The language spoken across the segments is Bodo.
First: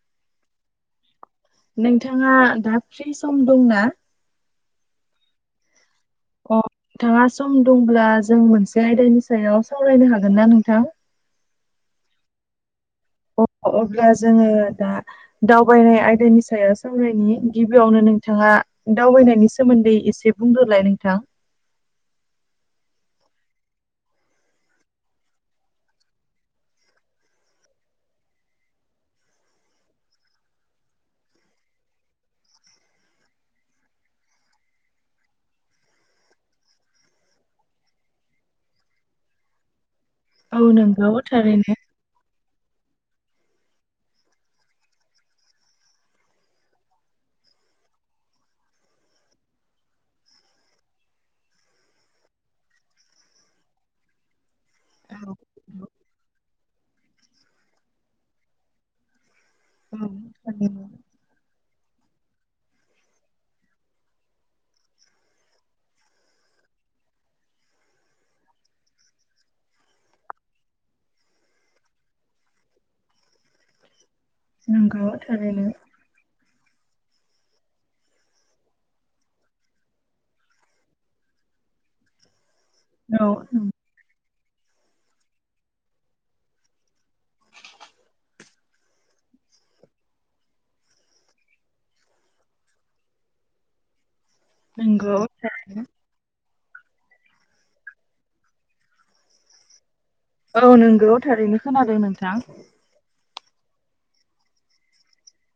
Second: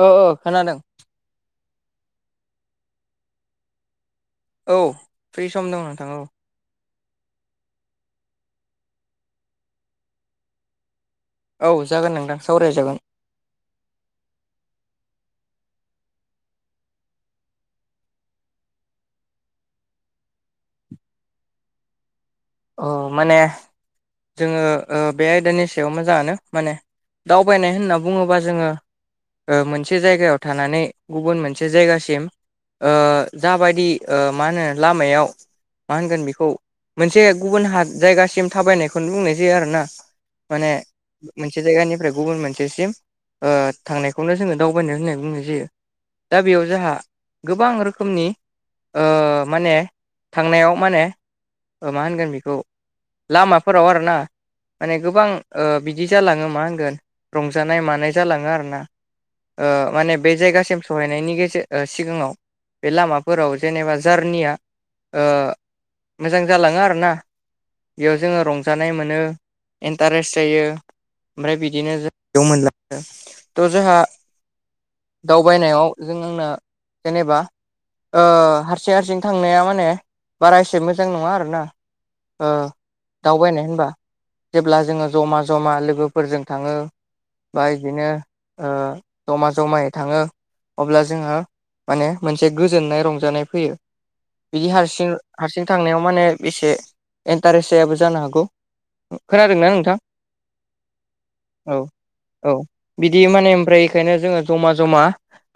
औ ओ खोनादों नोंथाङा दा फ्रि सम दंना। औ फ्रि सम दं नोंथां औ अ नोंथाङा सम दंब्ला जों मोनसे आयदानि सायाव सावरायनो हागोन ना नोंथां। औ जागोन नोंथां सावराय जागोन। अ अब्ला जोंङो दा दावबायनाय आयदानि सायाव सावरायनायनि गिबियावनो नोंथाङा दावबायनायनि सोमोन्दै एसे बुंदोलाय नोंथां औ माने जोंङो ओ बे आयदानि सायाव मोजाङानो माने दावबायनाय होनना बुङोब्ला जोंङो ओ मोनसे जायगायाव थानानै गुबुन मोनसे जायगासिम ओ जाबायदि मा होनो लामायाव मा होनगोन बेखौ मोनसे गुबुन हा जायगासिम थाबायनायखौनो बुंनाय जायो आरोना। माने औ नंगौ मोनसे थारैनो जायगानिफ्राय गुबुन मोनसेसिम ओ थांनायखौनो जोंङो दावबायनो होननाय बुंनाय जायो। दा बेयाव जोंहा गोबां रोखोमनि ओ माने थांनायाव माने मा होनगोन बे लामाफोराव आरोना माने औ गोबां ओ औ बिदि जालाङो मा होनगोन रंजानाय मानाय जालाङो आरो ना। ओ माने बे जायगासिम थारैनो सहैनायनि गेजे ओ सिगाङाव बे लामाफोराव जेनेबा जारनिया ओ मोजां जालाङो आरो ना। बेयाव जोंङो रंजानाय मोनो इन्टारेस्ट जायो। ओमफ्राय बिदिनो जों बेयाव मोनला आरो थ' जोंहा नंगौ थारैनो दावबायनायाव जों आंनो जेनेबा ओ हारसिं हारसिं थांनाया माने बारा एसे मोजां नङा आरो ना। ओ औ दावबायनाय होनबा जेब्ला जोंङो जमा-जमा लोगोफोरजों थाङो। बा बिदिनो ओ जमा जमायै थाङो। अब्ला जोंहा माने मोनसे गोजोननाय रंजानाय फैयो। बिदि नंगौ हारसिं-हारसिं थारैनो थांनायाव माने बेसे इन्टारेस्ट जायाबो जानो हागौ खोनादोंना नोंथां औ नोंगौ थारैनो औ खोनादों नोंथां औ बिदि माने ओमफ्राय इखोनो जोंङो जमा-जमा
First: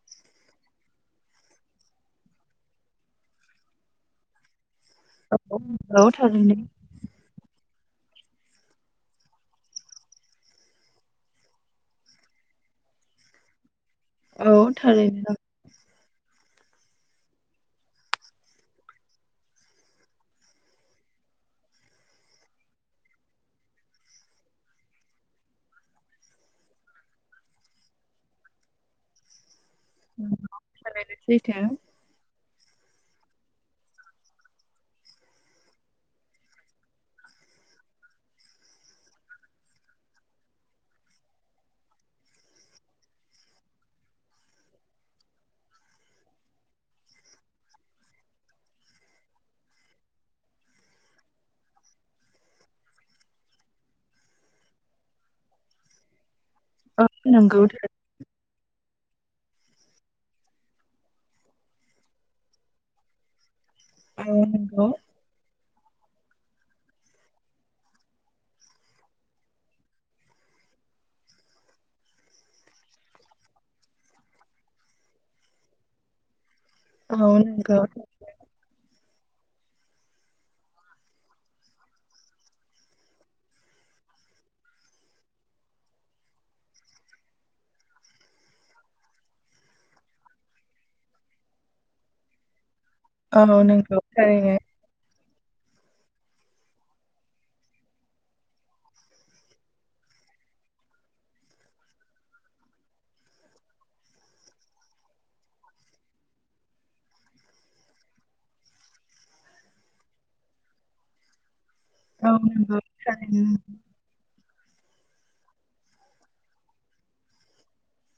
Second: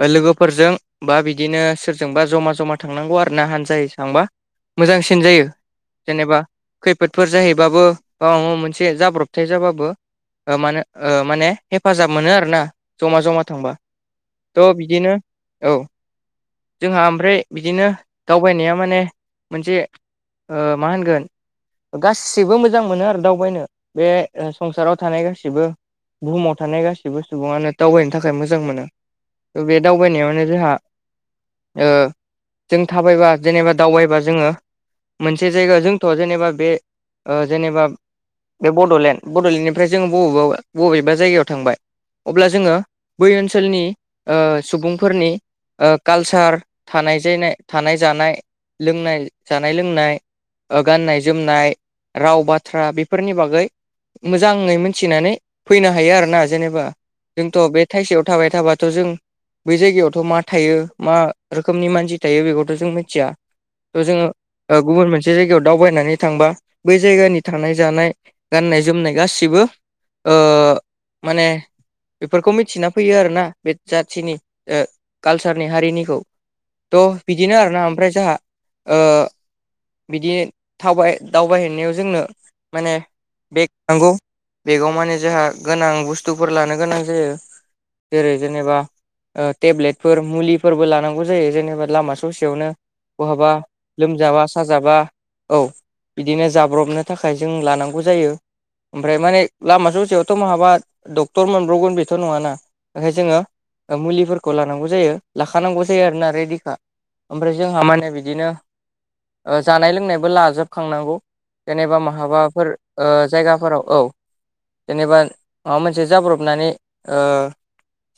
लोगोफोरजों बा बिदिनो सोरजोंबा जमा जमा थांनांगौ आरो ना हान्जायै थांबा मोजांसिन जायो। औ नंगौ जेनेबा थारैनो खैफोदफोर जाहैबाबो बा माबा मोनसे जाब्रबथाय जाबाबो ओ मानो माने हेफाजाब मोनो आरोना जमा-जमा थांबा। औ थ' बिदिनो थारैनो औ जोंहा ओमफ्राय बिदिनो दावबायनाया माने मोनसे ओ मा होनगोन? गासिबो मोजां मोनो आरो दावबायनो बे संसाराव थानाय गासिबो बुहुमाव थानाय गासिबो सुबुङानो दावबायनो थाखाय मोजां मोनो। बे दावबायनायावनो नंगौ जोहा थारैनो सैथो ओ जों थाबायबा जेनेबा दावबायबा जोङो से जायगा जोंथ' जेनेबा बे ओ जेनेबा बे बड'लेण्ड -बड'लेण्डनिफ्राय जोङो बबेबा -बबेबा जायगायाव थांबाय। अब्ला जोङो बै ओनसोलनि ओ सुबुंफोरनि ओ कालसार थानाय जेनाय-थानाय जानाय लोंनाय जानाय लोंनाय गाननाय जोमनाय राव बाथ्रा बेफोरनि बागै मोजाङै मिथिनानै फैनो हायो आरोना। जेनेबा औ जोंथ' नंगौ बे थाइसेयाव थाबाय थाबाथ' जों बै जायगायावथ' मा थायो मा रोखोमनि मानसि थायो बेखौथ' जों मिथिया। औ जोङो ओ नंगौ गुबुन मानसि जे जायगायाव दावबायनानै थांबा बै जायगानि थानाय जानाय गाननाय जोमनाय गासिबो ओ माने बेफोरखौ मिथिना फैयो आरोना बे जाथिनि ओ कालसारनि हारिनिखौ। थ' औ बिदिनो नंगौ आरोना ओमफ्राय जोंहा ओ बिदि थावबाय दावबायहैनायाव जोंनो माने बेग नांगौ बेगाव माने जोंहा गोनां बुस्थुफोर लानो गोनां जायो। जेरै जेनेबा टेब्लेटफोर मुलिफोरबो लानांगौ जायो जेनेबा लामा ससेयावनो औ बहाबा नंगौ लोमजाबा थारैनो साज जाबा औ बिदिनो जाब्रबनो थाखाय जों लानांगौ जायो। ओमफ्राय माने लामा ससेयावथ' महाबा डक्टर मोनब्रवगोन बेथ' नङाना। जोङो मुलिफोरखौ लानांगौ जायो लाखानांगौ जायो आरोना रेदिखा। ओमफ्राय जोंहा माने बिदिनो ओ जानाय लोंनायबो लाजोबखांनांगौ जेनेबा औ महाबाफोर नंगौ ओ थारैनो जायगाफोराव औ। जेनेबा माबा मोनसे जाब्रबनानै ओ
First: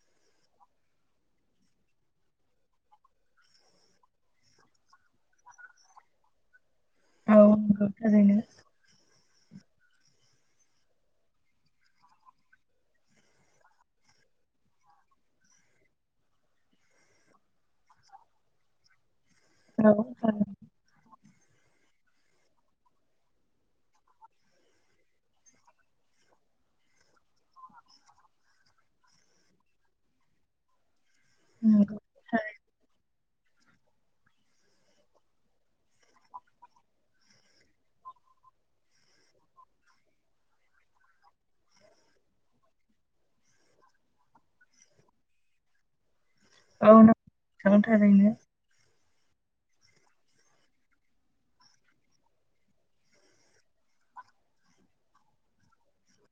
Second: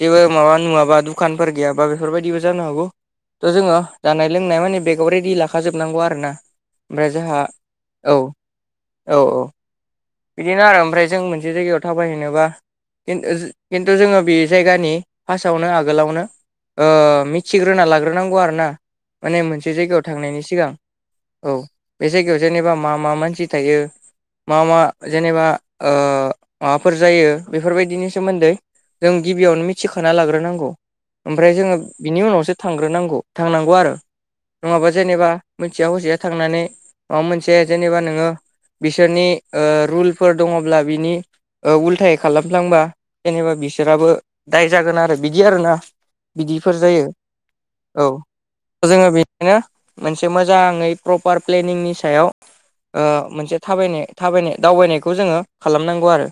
जेबो माबा नुवाबा दुखानफोर गैयाबा बेफोरबायदिबो जानो हागौ। थ' जोङो जानाय लोंनाय माने बेगाव रेडि लाखा जोब हाबनांगौ आरोना ओमफ्राय जोंहा नंगौ औ- थारैनो औ -औ। बिदिनो आरो ओमफ्राय जों मोनसे जायगायाव थाबायहैनोबा न्खिन्थु जोङो बे जायगानि फासआवनो आगोलावनो ओ मिथिग्रोना लाग्रोनांगौ आरोना माने मोनसे जायगायाव औ थांनायनि थारैनो सिगां। औ बे जायगायाव जेनेबा मा -मा मानसि थायो मा- मा जेनेबा ओ माबाफोर जायो बेफोरबायदिनि सोमोन्दै जों गिबियावनो मिथिखाना लाग्रोनांगौ, ओमफ्राय जोङो नंगौ बिनि उनावसो थारैनो थांग्रोनांगौ थांनांगौ आरो। नङाबा जेनेबा मोनथिया हसिया थांनानै माबा मोनसे जेनेबा नोङो बिसोरनि ओ रुलफोर दङब्ला बिनि ओ उल्थाय खालामफ्लांबा जेनेबा बिसोराबो दाय जागोन आरो बिदि आरोना। बिदिफोर औ जायो नंगौ नोंथां औ। थारैनो जोङो बिदिनो मोनसे मोजाङै प्रपार प्लेनिंनि सायाव ओ मोनसे थाबायनाय थाबायनाय दावबायनायखौ जोङो खालामनांगौ आरो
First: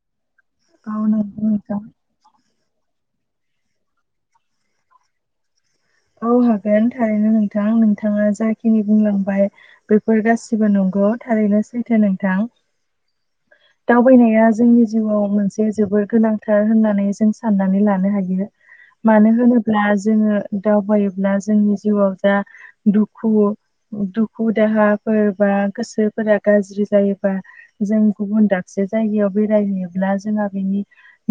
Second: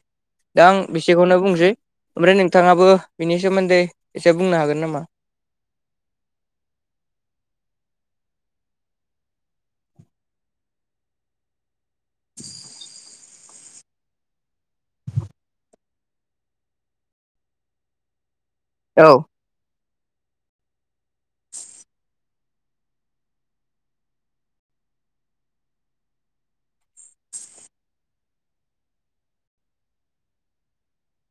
दा आं औ बिसेखौनो नंगौ बुंसै। नोंथां ओमफ्राय नोंथाङाबो बिनि सोमोन्दै एसे बुंनो हागोन नामा? औ हागोन थारैनो नोंथां नोंथाङा जाखिनि बुंलांबाय बेफोर गासिबो नंगौ थारैनो सैथो नोंथां। दावबायनाया जोंनि जिउआव मोनसे जोबोर गोनांथार होननानै जों साननानै लानो हायो औ मानो होनोब्ला जोङो दावबायोब्ला जोंनि जिउआव दा दुखु दुखु- दाहाफोर बा गोसोफोरा गाज्रि जायोबा जों गुबुन दाबसे जायगायाव बेरायहैयोब्ला जोंहा बेनि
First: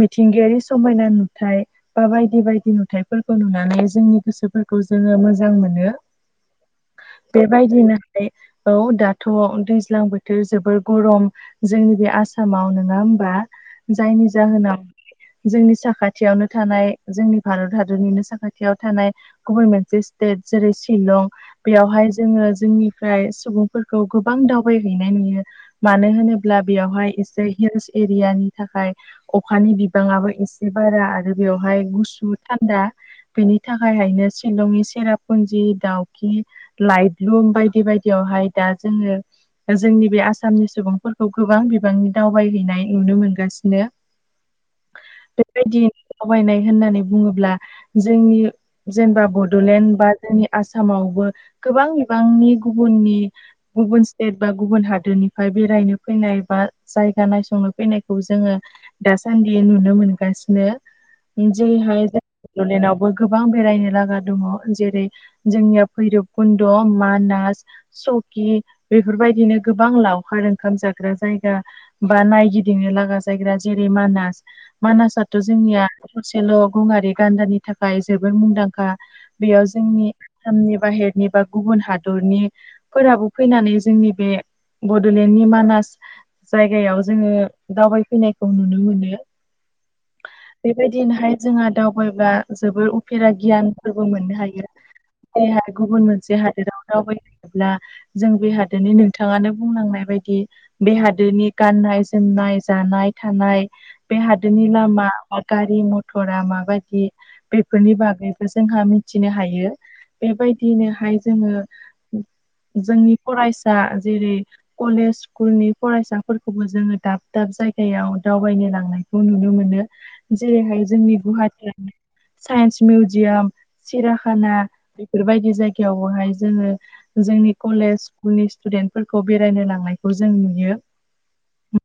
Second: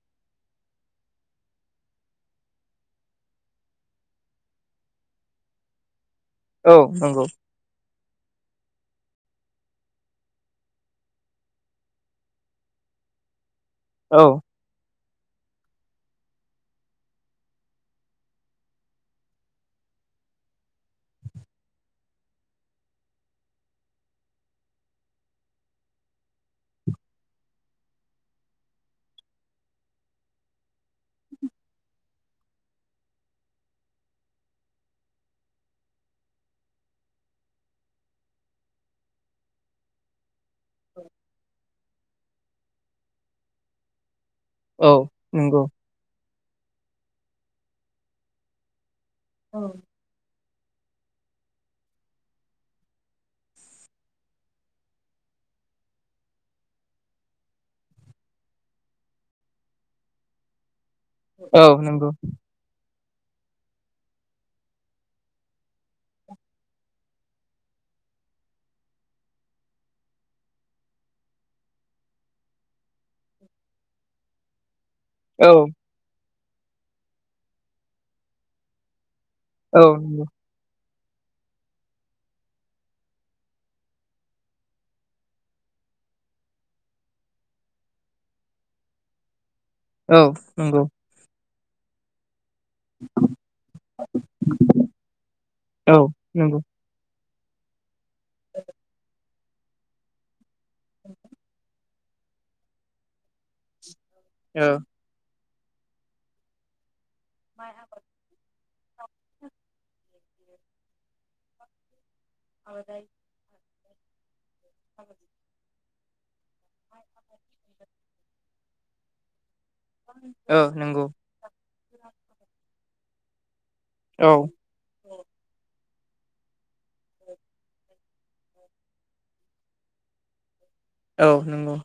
मिथिंगायारि समायना नुथाय बा बायदि बायदि नुथाइफोरखौ नुनानै जोंनि गोसोफोरखौ जोङो मोजां मोनो औ नंगौ बेबायदिनोहाय औ दाथ' दैज्लां बोथोर जोबोर गरम जोंनि बे आसामाव नङा होमबा औ जायनि जाहोनाव जोंनि साखाथियावनो थानाय जोंनि भारत हादरनिनो साखाथियाव थानाय गुबै मोनसे स्टेट जेरै शिलं बेयावहाय जोङो जोंनिफ्राय सुबुंफोरखौ गोबां दावबायहैनाय नुयो मानो होनोब्ला ब्ला बेयावहाय एसे हिल्स एरियानि थाखाय अखानि बिबाङाबो एसे बारा आरो बेवहाय गुसु थान्दा बेनि थाखायहायनो सिलंनि सेरापुन्जि दाउखि लाइट लुम बायदि बायदियावहाय दा जोङो जोंनि बे आसामनि सुबुंफोर- खौ गोबां बिबांनि दावबायहैनाय नुनो मोनगासिनो औ नंगौ बेबायदि आवायनाय होननानै बुङोब्ला जोंनि जेनेबा बड'लेण्ड बा जोंनि आसामावबो गोबां बिबांनि गुबुननि गुबुन स्टेट बा गुबुन हादोरनिफ्राय बेरायनो फैनाय बा जायगा नायसंनो फैनायखौ जोङो दासान्दि नुनो मोनगासिनो औ जेरैहाय नंगौ बडलेनावबो गोबां बेरायनो लागा दङ जेरै जोंनिया भैरबखुन्द' मानास सकि बेफोरबायदिनो गोबां लावखार - खाम जाग्रा जायगा बा नायगिदिंनो लागा जायगा जेरै मानास मानासा औ जोंनिया थसेल' गंआरि गान्दानि थाखाय जोबोद मुंदांखा बेयाव औ जोंनि नंगौ आसामनि बाहेरनि बा गुबुन हादरनि फोराबो फैनानै जोंनि बे बड'लेण्ड जोंनि मानास जायगायाव जोङो दावबायफैनायखौ नुनो मोनो औ नंगौ बेबायदिनोहाय जोंहा दावबायबा- जोबोर उफेरा गियानफोरबो मोननो हायो जेरहाय औ गुबुन मोनसे नंगौ हादोराव दावबाय होयोब्ला जों बे हादोरनि नोंथाङानो बुंलांनाय बाय- बे हादोरनि गाननाय जोमनाय जानाय थानाय बे औ हादोरनि लामा बा गारि मथरा माबायदि बेफोरनि बागै- जोंहा मिथिनो हायो बेबायदिनोहाय जोङो जोंनि फरायसा जेरै कलेज स्कुलनि फरायसा फोरखौबो जोङो दाब दाब जायगायाव दावबायनो लांनायखौ नुनो मोनो औ जेरैहाय नंगौ जोंनि गुवाहाटियाव साइन्स मिउजियाम औ सिराखाना बेफोरबायदि जायगायावहाय जोङो जोंनि कलेज स्कुलनि स्टुदेन्टफोरखौ बे- बेरायनो लांनायखौ जों नुयो। औ नंगौ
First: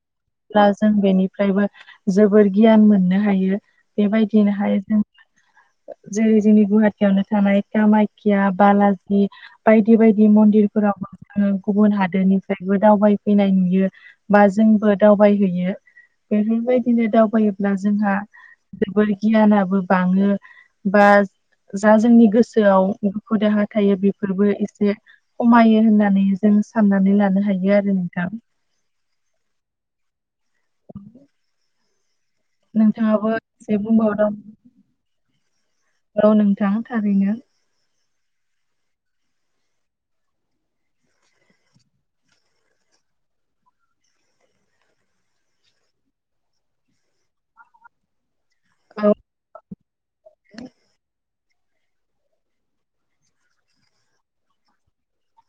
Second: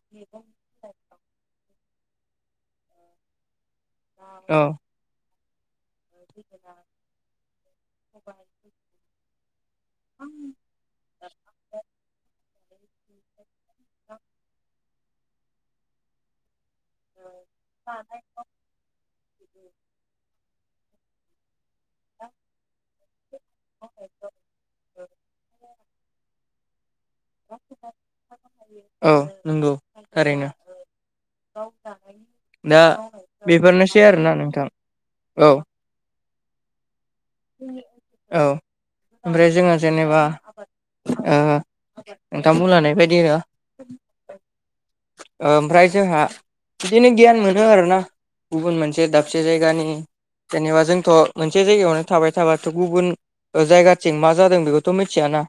ब्ला जों बेनिफ्रायबो जोबोर गियान मोननो हायो औ बेबायदिनोहाय जों जेरै जोंनि गुवाहाटियावनो थानाय कामायख्या बालाजि बायदि बायदि मन्दिरफोरावबो जोङो गुबुन हादोरनिफ्रायबो दावबायफैनायनि बियो बा जोंबो दावबायहैयो बेफोरबायदिनो दावबायोब्ला जोंहा जोबोर गियानाबो बाङो बा जा जोंनि गोसोआव दुखु दाहा थायो बेफोरबो एसे खमायो होननानै जों साननानै लानो हायो आरो नोंथां। औ नंगौ थारैनो। [unintelligible] दा नोंथाङाबो एसे बेफोरनोसै बुंबावदों आरोना नोंथां औ। औ नोंथां थारैनो औ ओमफ्राय जोङो जेनेबा आबाद ओ नोंथां बुंलांनाय बायदि नो ओमफ्राय जोंहा इदिनो गियान मोनो आरोना। गुबुन मोनसे औ दाबसे जायगानि जेनेबा जोंथ' मोनसे जायगायावनो थाबाय थाबाथ' गुबुन जायगाथिं मा जादों बेखौथ' मिथियाना।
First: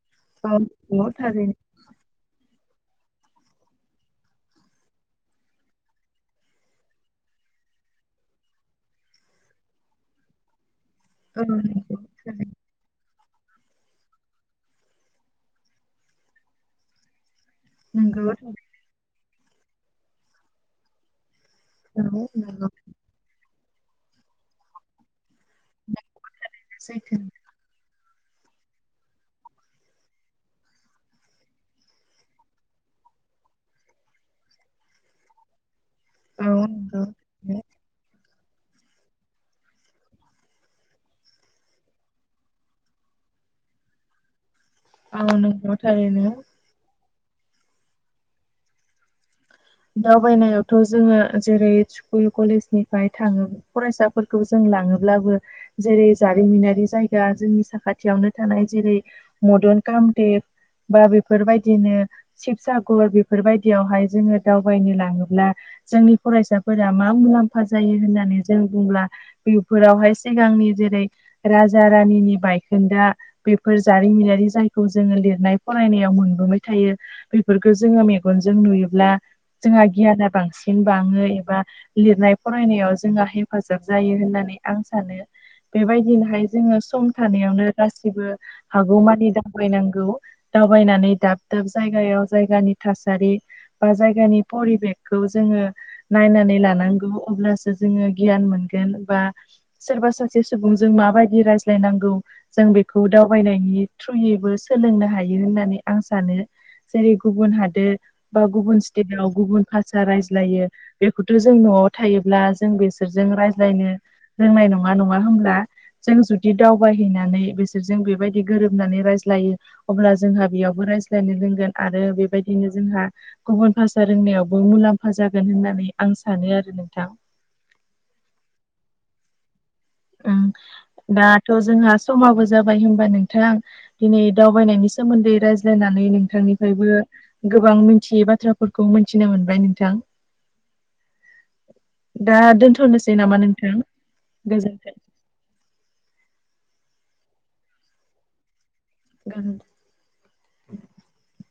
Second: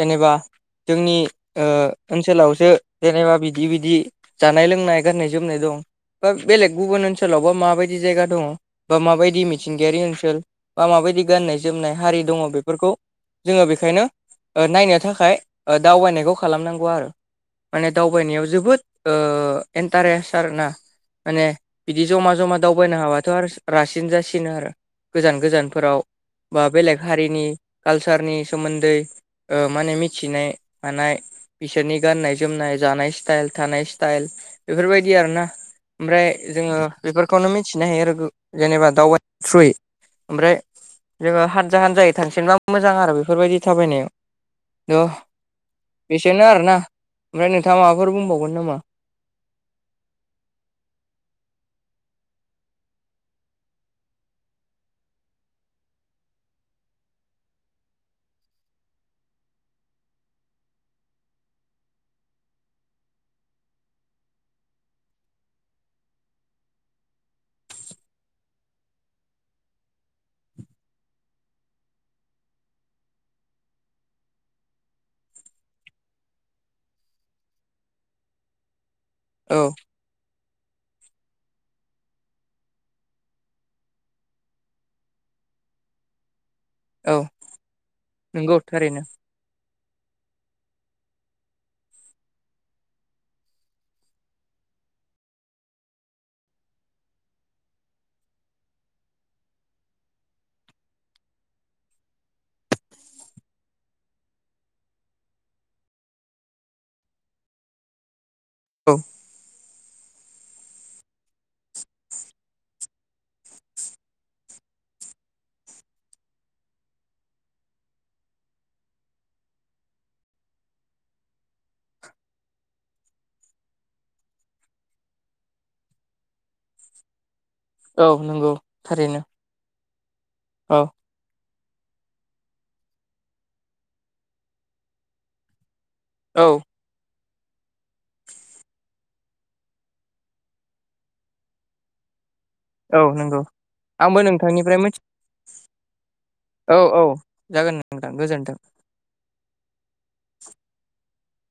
जेनेबा औ नंगौ जोंनि थारैनो ओ ओनसोलावसो जेनेबा बिदि बिदि जानाय लोंनाय गाननाय जोमनाय दं। बा बेलेग गुबुन ओनसोलावबा माबायदि जायगा दङ बा माबायदि मिथिंगायारि ओनसोल। बा माबायदि औ गाननाय नंगौ जोमनाय हारि दङ थारैनो बेफोरखौ जोङो बेखायनो ओ नायनो थाखाय ओ दावबायनायखौ खालामनांगौ आरो। माने नंगौ दावबायनायाव जोबोद इन्टारेस्ट आर ना माने औ बिदि नंगौ जमा जमा नोंथाङा दावबायनो हाबाथ' आरो रासिन जासिनो आरो गोजान गोजान फोराव बा बेलेग सैथो हारिनि कालचारनि सोमोन्दै ओ माने मिथिनाय मानाय बिसोरनि गाननाय जोमनाय जानाय स्टाइल थानाय स्टाइल बेफोरबायदि आरो ना। ओमफ्राय औ जोङो नंगौ बेफोरखौनो मिथिनो हायो आरो जेनेबा दावबा थ्रुयै ओमफ्राय जोङो हानजा हानजायै थांसिनबा मोजां आरो बेफोरबायदि थाबायनायाव। [unintelligible] औ नंगौ थारैनो बेसेनो आरोना ओमफ्राय नोंथाङा माबाफोर बुंबावगोन नामा? दावबायनायावथ' जोङो जेरै स्कुल कलेज निफ्राय थाङो। फरायसाफोरखौ जों लाङोब्लाबो जेरै जारिमिनारि जायगा जोंनि साखाथियावनो थानाय जेरै मदन कामदेप बा बेफोरबायदिनो शिबसागर बेफोरबायदियावहाय जोङो दावबायनो लाङोब्ला जोंनि फरायसाफोरा मा मुलाम्फा जायो होननानै जों बुंब्ला बेफोरावहाय सिगांनि जेरै राजा रानिनि बायखोन्दा बेफोर जारिमिनारि जायखौ जोङो लिरनाय फरायनायाव मोनबोबाय थायो। बेफोरखौ जोङो मेगनजों नुयोब्ला औ जोंहा गियाना बांसिन बाङो एबा लिरनाय फरायनायाव जोंहा हेफाजाब जायो होननानै आं सानो। बेबायदिनोहाय जोङो सम औ थानायावनो गासिबो नंगौ थारैनो हागौमानि दा दावबायनांगौ दावबाय नानै दाब दाब जायगायाव जायगानि थासारि बा जाय गानि परिबेकखौ जोङो नायनानै लानांगौ अब्लासो जोङो गियान मोनगोन बा सोरबा सासे सुबुंजों माबायदि रायज्लायनांगौ जों बेखौ दावबायनायनि थ्रुयैबो सोलोंनो हायो होननानै आं सानो। जेरै गुबुन हादोर बा गुबुन औ स्टेटाव गुबुन भासा रायज्लायो बेखौथ' जों न'आव थायोब्ला जों बेसोरजों रायज्लायनो रोंनाय नङा नङा होमब्ला? जों जुदि दावबायहैनानै बिसोरजों बेबायदि गोरोबनानै रायज्लायो। अब्ला जोंहा बेयावबो रायज्लायनो रोंगोन आरो बेबायदिनो जोंहा गुबुन भाषा रोंनायावबो मुलाम्फा जागोन होननानै आं सानो आरो नोंथां। औ नंगौ थारैनो। उम औ दा थ' जोंहा समाबो जाबाय होनबा नोंथां दिनै दावबायनायनि सोमोन्दै रायज्लायनानै नों औ थांनिफ्रायबो गोबां मिथियै बाथ्राफोरखौ मिथिनो मोनबाय नोंथां। दा औ दोनथ'नोसै नंगौ नामा नोंथां आंबो गोजोन [unintelligible] औ औ जागोन नोंथां गोजोनथों। [unintelligible]